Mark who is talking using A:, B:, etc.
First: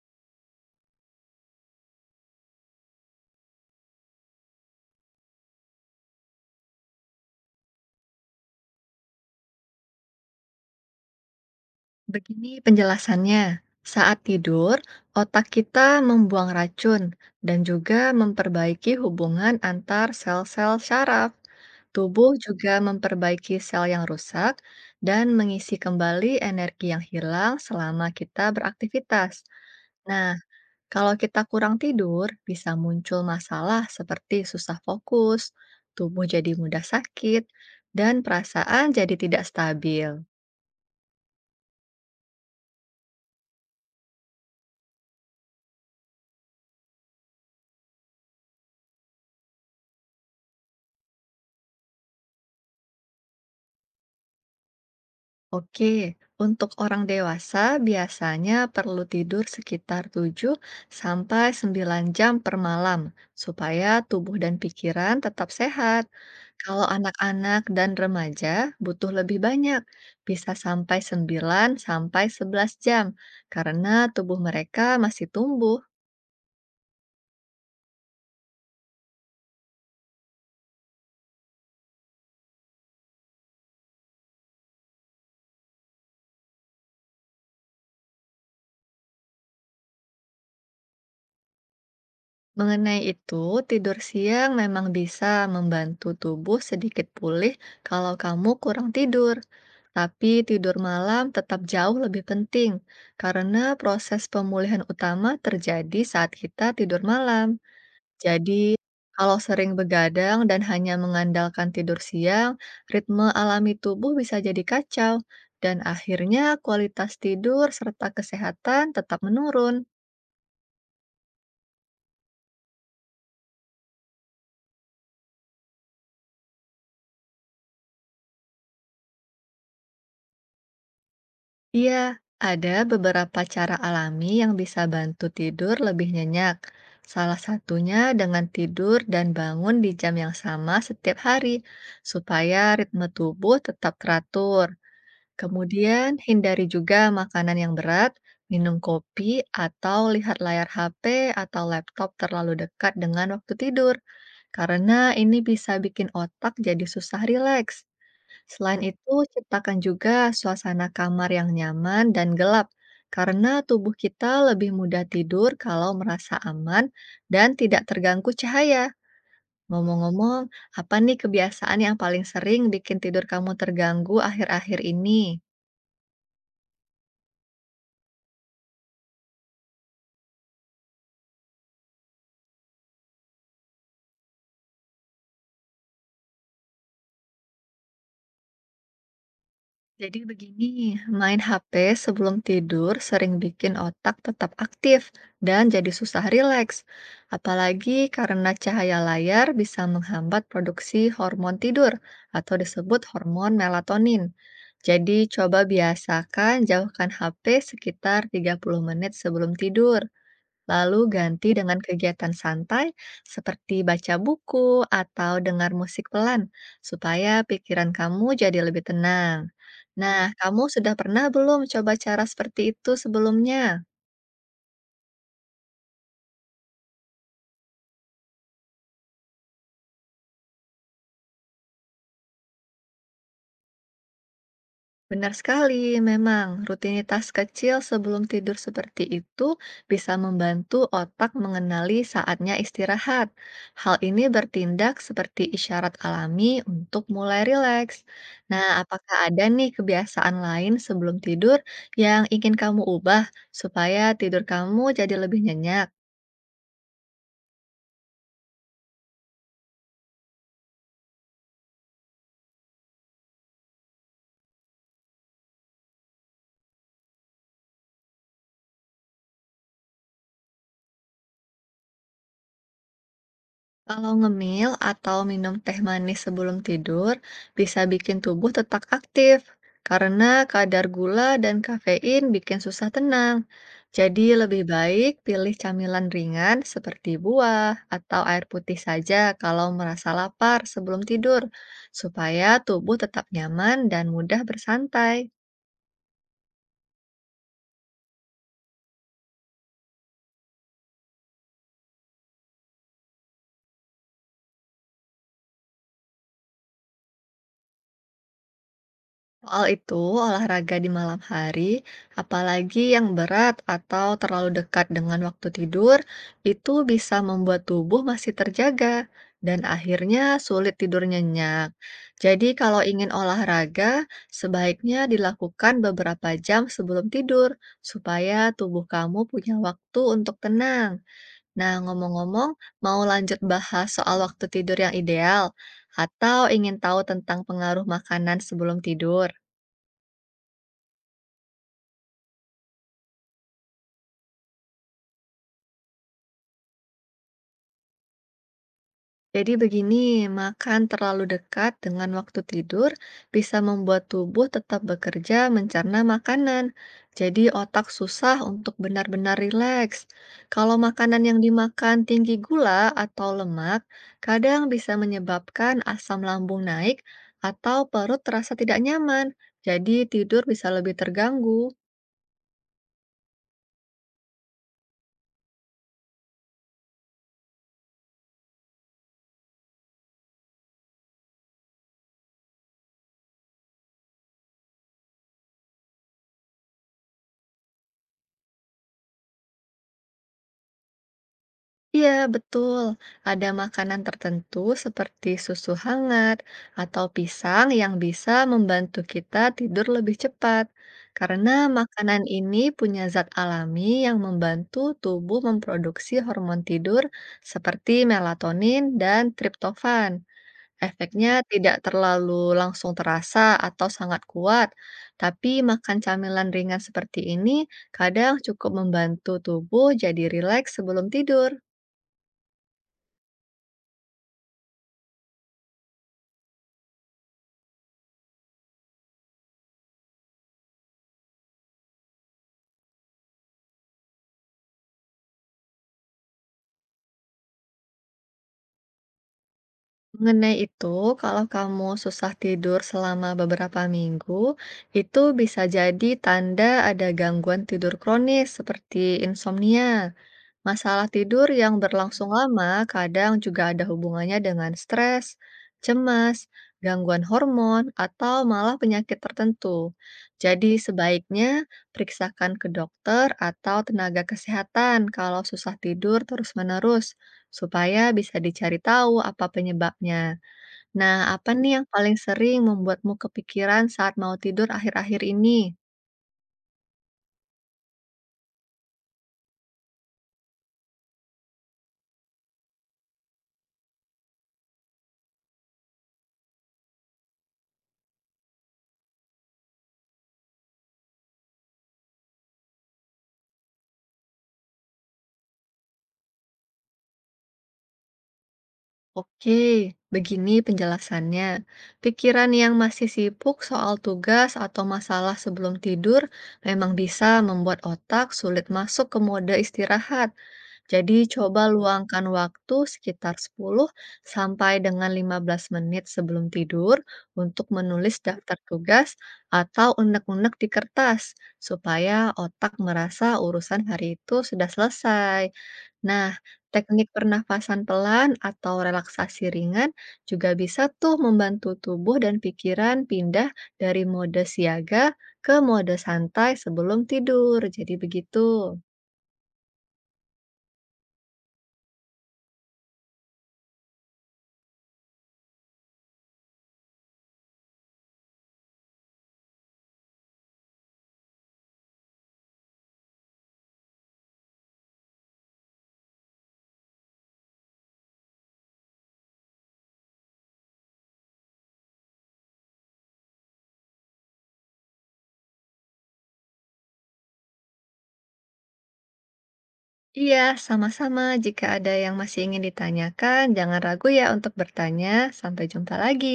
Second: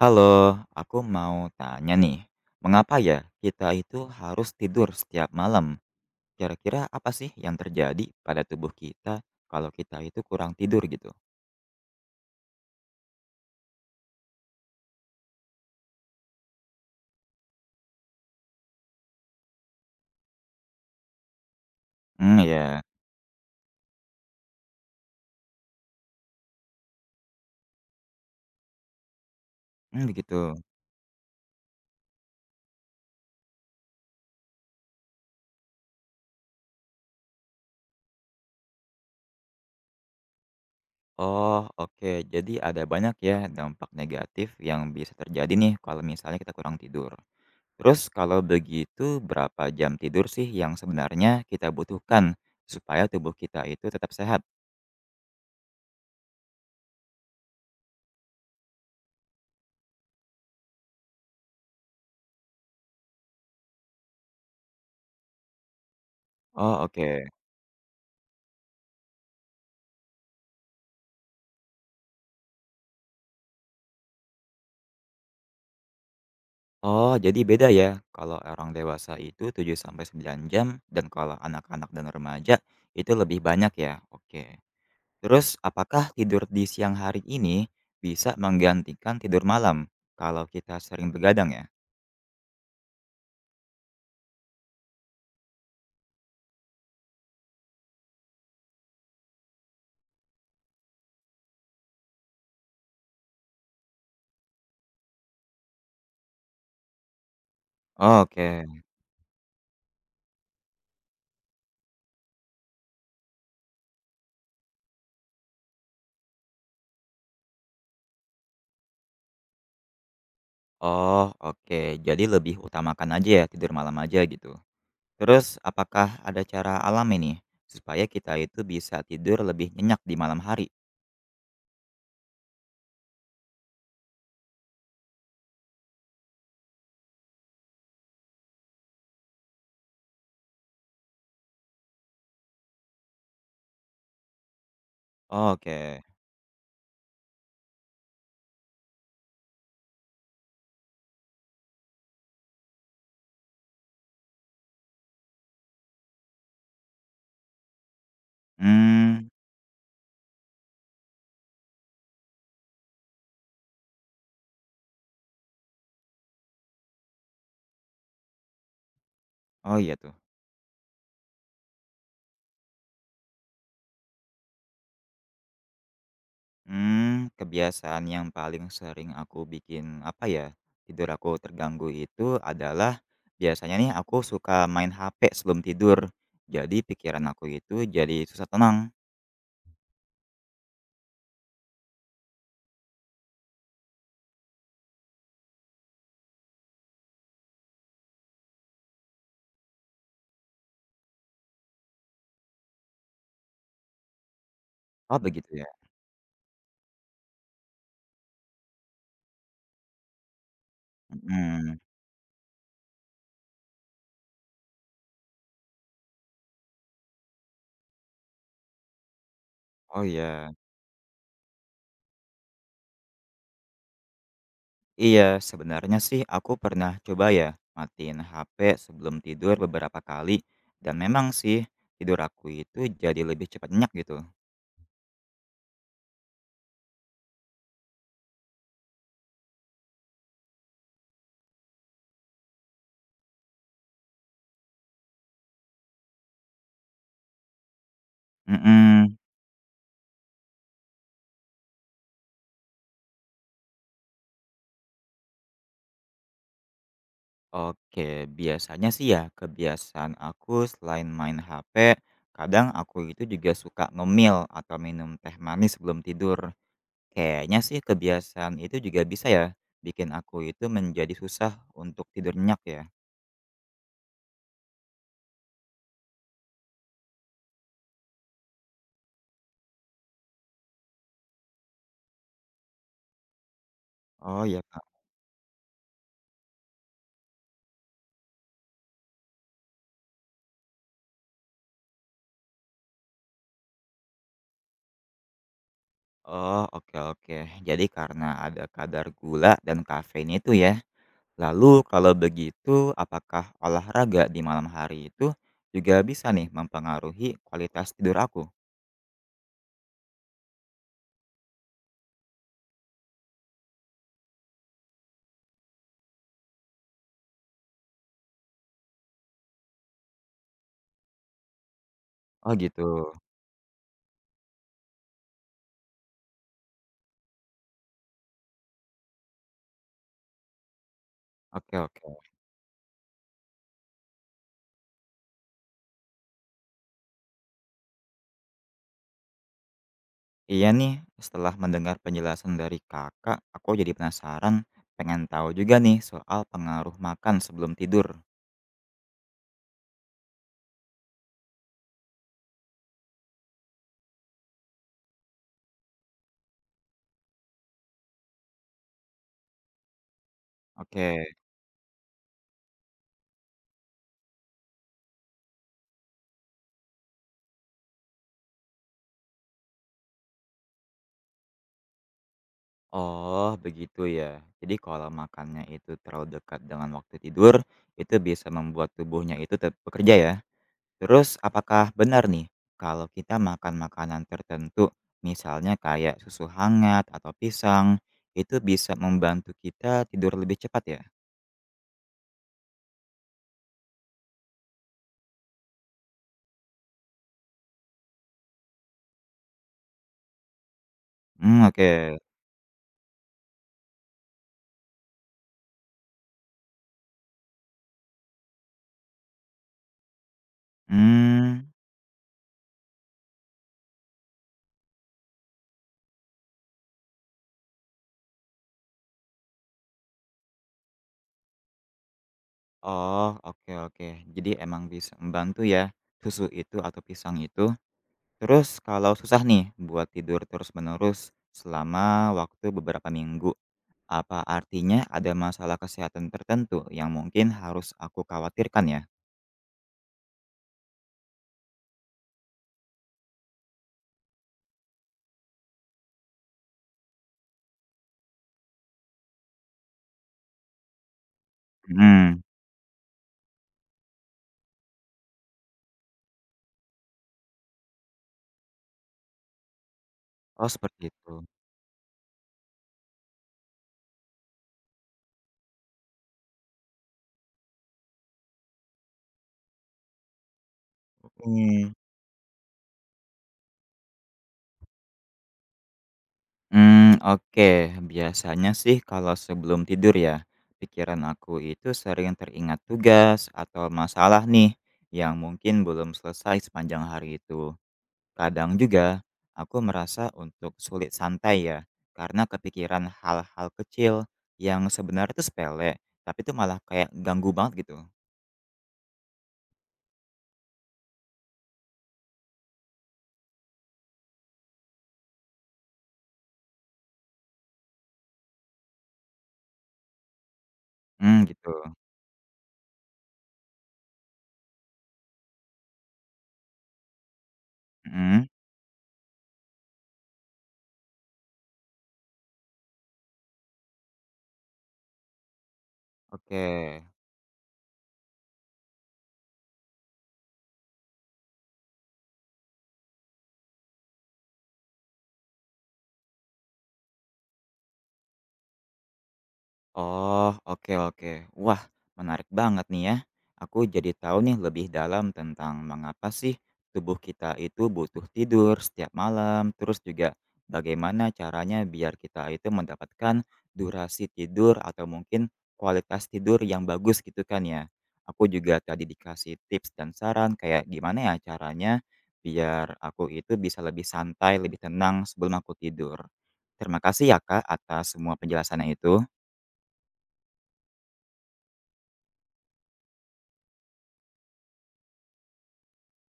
A: Halo, aku mau tanya nih, mengapa ya kita itu harus tidur setiap malam? Kira-kira apa sih yang terjadi pada tubuh kita kalau kita itu kurang tidur gitu?
B: Begini penjelasannya, saat tidur, otak kita membuang racun dan juga memperbaiki hubungan antar sel-sel syaraf. Tubuh
A: Hmm,
B: juga
A: ya,
B: memperbaiki sel yang rusak dan mengisi kembali energi yang hilang selama kita beraktivitas.
A: hmm,
B: Nah,
A: begitu.
B: kalau kita kurang tidur, bisa muncul masalah seperti susah fokus, tubuh jadi mudah sakit, dan perasaan jadi tidak stabil.
A: Oh, oke. Jadi ada banyak ya dampak negatif yang bisa terjadi nih kalau misalnya kita kurang tidur. Terus kalau begitu, berapa jam tidur sih yang sebenarnya kita butuhkan supaya tubuh kita itu tetap sehat?
B: Oke, untuk orang dewasa biasanya perlu tidur sekitar 7 sampai 9 jam per malam supaya tubuh dan pikiran tetap sehat.
A: Oh,
B: Kalau
A: oke.
B: anak-anak dan remaja butuh lebih banyak, bisa sampai 9 sampai 11 jam karena tubuh mereka masih tumbuh.
A: Oh, jadi beda ya. Kalau orang dewasa itu 7 sampai 9 jam dan kalau anak-anak dan remaja itu lebih banyak ya. Oke. Terus apakah tidur di siang hari ini bisa menggantikan tidur malam kalau kita sering begadang ya?
B: Mengenai itu, tidur siang memang bisa membantu tubuh sedikit pulih kalau kamu kurang tidur. Tapi tidur malam tetap jauh lebih penting karena proses pemulihan utama terjadi saat kita tidur malam. Jadi,
A: Oke.
B: kalau sering begadang dan hanya mengandalkan tidur siang, ritme alami tubuh bisa jadi kacau dan akhirnya kualitas tidur serta kesehatan tetap menurun.
A: Oh, oke. Jadi lebih utamakan aja ya tidur malam aja gitu. Terus apakah ada cara alami nih supaya kita itu bisa tidur lebih nyenyak di malam hari?
B: Iya, ada beberapa cara alami yang bisa bantu tidur lebih nyenyak. Salah satunya dengan tidur dan bangun di jam yang sama setiap hari, supaya ritme tubuh tetap teratur.
A: Oke.
B: Kemudian, hindari juga makanan yang berat, minum kopi, atau lihat layar HP atau laptop terlalu dekat dengan waktu tidur, karena ini bisa bikin otak jadi susah rileks. Selain itu,
A: Hmm.
B: ciptakan juga suasana kamar yang nyaman dan gelap, karena tubuh kita lebih mudah tidur kalau merasa aman dan tidak terganggu cahaya.
A: Oh iya tuh.
B: Ngomong-ngomong, apa nih kebiasaan yang paling sering bikin tidur kamu terganggu akhir-akhir ini?
A: Kebiasaan yang paling sering aku bikin, apa ya, tidur aku terganggu itu adalah biasanya nih aku suka main HP sebelum tidur. Jadi pikiran aku itu jadi susah tenang.
B: Jadi begini, main HP sebelum tidur sering bikin otak tetap aktif dan jadi susah rileks. Apalagi karena cahaya layar bisa menghambat produksi hormon tidur atau disebut hormon melatonin. Jadi
A: Oh begitu
B: coba
A: ya?
B: biasakan jauhkan HP sekitar 30 menit sebelum tidur. Lalu ganti dengan
A: Mhm.
B: kegiatan santai seperti baca buku atau dengar musik pelan, supaya pikiran kamu jadi lebih tenang.
A: Oh
B: Nah,
A: iya.
B: kamu sudah pernah belum coba cara seperti itu sebelumnya?
A: Iya, sebenarnya sih aku pernah coba ya matiin HP sebelum tidur beberapa kali dan memang sih tidur aku itu jadi lebih cepat nyenyak gitu.
B: Benar sekali, memang rutinitas kecil sebelum tidur seperti itu bisa membantu otak mengenali saatnya istirahat. Hal ini bertindak seperti isyarat alami untuk mulai rileks. Nah,
A: Mhm.
B: apakah ada nih kebiasaan lain sebelum tidur yang ingin kamu ubah supaya tidur kamu jadi lebih nyenyak?
A: Oke, biasanya sih ya kebiasaan aku selain main HP, kadang aku itu juga suka ngemil atau minum teh manis sebelum tidur. Kayaknya sih kebiasaan itu juga bisa ya bikin aku itu menjadi susah untuk tidur nyenyak ya.
B: Kalau ngemil atau minum teh manis sebelum tidur bisa bikin tubuh tetap aktif karena kadar gula dan kafein bikin susah tenang. Jadi
A: Oh
B: lebih
A: ya Kak.
B: baik pilih camilan ringan seperti buah atau air putih saja kalau merasa lapar sebelum tidur, supaya tubuh tetap nyaman dan mudah bersantai.
A: Oh, oke, oke. Jadi karena ada kadar gula dan kafein itu ya. Lalu kalau begitu apakah olahraga di malam hari itu juga bisa nih mempengaruhi kualitas tidur aku?
B: Soal itu, olahraga di malam hari, apalagi yang berat atau terlalu dekat dengan waktu tidur, itu bisa membuat tubuh masih terjaga dan akhirnya sulit tidur nyenyak. Jadi,
A: Oh
B: kalau ingin
A: gitu.
B: olahraga, sebaiknya dilakukan beberapa jam sebelum tidur supaya tubuh kamu punya waktu untuk tenang. Nah,
A: Oke, oke.
B: ngomong-ngomong, mau lanjut bahas soal waktu tidur yang ideal atau ingin tahu tentang pengaruh makanan sebelum tidur?
A: Iya nih, setelah mendengar penjelasan dari kakak, aku jadi penasaran, pengen tahu juga nih soal pengaruh makan sebelum tidur.
B: Jadi begini, makan terlalu dekat dengan waktu tidur bisa membuat tubuh tetap bekerja mencerna makanan. Jadi otak susah untuk benar-benar rileks. Kalau makanan yang
A: Oke,
B: dimakan tinggi gula atau lemak, kadang bisa menyebabkan asam lambung naik atau perut terasa tidak nyaman. Jadi tidur bisa lebih terganggu.
A: oh begitu ya. Jadi kalau makannya itu terlalu dekat dengan waktu tidur, itu bisa membuat tubuhnya itu tetap bekerja ya. Terus apakah benar nih kalau kita makan makanan tertentu, misalnya kayak susu hangat atau pisang, itu bisa membantu kita tidur lebih cepat ya?
B: Iya, betul. Ada makanan tertentu seperti susu hangat atau pisang yang bisa membantu kita tidur lebih cepat, karena
A: Hmm, oke.
B: makanan ini punya zat alami yang membantu tubuh memproduksi hormon tidur seperti melatonin dan triptofan. Efeknya
A: Hmm.
B: tidak terlalu langsung terasa atau sangat kuat, tapi makan camilan ringan seperti ini kadang cukup membantu tubuh jadi rileks sebelum tidur.
A: Oh, oke, oke. Jadi emang bisa membantu ya, susu itu atau pisang itu. Terus kalau susah nih buat tidur terus-menerus selama waktu beberapa minggu, apa artinya ada masalah kesehatan tertentu yang mungkin harus aku khawatirkan ya?
B: Mengenai itu, kalau kamu susah tidur selama beberapa minggu, itu bisa jadi tanda ada gangguan tidur kronis seperti insomnia. Masalah tidur yang berlangsung
A: hmm
B: lama kadang juga ada hubungannya dengan stres, cemas, gangguan hormon, atau malah penyakit tertentu.
A: Oh,
B: Jadi
A: seperti itu.
B: sebaiknya periksakan ke dokter atau tenaga kesehatan kalau susah tidur terus-menerus, supaya bisa dicari tahu apa penyebabnya. Nah, apa nih yang
A: Hmm,
B: paling sering membuatmu kepikiran saat mau tidur akhir-akhir ini?
A: hmm, oke. Biasanya sih kalau sebelum tidur ya, pikiran aku itu sering teringat tugas atau masalah nih yang mungkin belum selesai sepanjang hari itu. Kadang juga, aku merasa untuk sulit santai ya, karena kepikiran hal-hal kecil yang sebenarnya itu sepele, tapi itu malah kayak ganggu banget gitu.
B: Oke, begini penjelasannya. Pikiran yang masih sibuk soal tugas atau masalah sebelum tidur memang bisa membuat otak sulit masuk ke mode istirahat. Jadi
A: Mmm,
B: coba
A: gitu.
B: Luangkan waktu sekitar 10 sampai dengan 15 menit sebelum tidur untuk menulis
A: Mhm,
B: daftar tugas atau unek-unek di kertas supaya otak merasa urusan hari itu sudah selesai. Nah,
A: oke.
B: teknik pernafasan pelan atau relaksasi ringan juga bisa tuh membantu tubuh dan pikiran pindah dari mode siaga ke mode santai sebelum tidur. Jadi begitu.
A: Oh, oke, oke. Wah, menarik banget nih ya. Aku jadi tahu nih lebih dalam tentang mengapa sih tubuh kita itu butuh tidur setiap malam, terus juga bagaimana caranya biar kita itu mendapatkan durasi tidur atau mungkin kualitas tidur yang bagus gitu kan ya. Aku juga tadi dikasih tips dan saran kayak gimana ya caranya biar aku itu bisa lebih santai, lebih tenang sebelum aku tidur. Terima kasih ya Kak atas semua penjelasannya itu.
B: Iya, sama-sama. Jika ada yang masih ingin ditanyakan, jangan ragu ya untuk bertanya. Sampai jumpa lagi.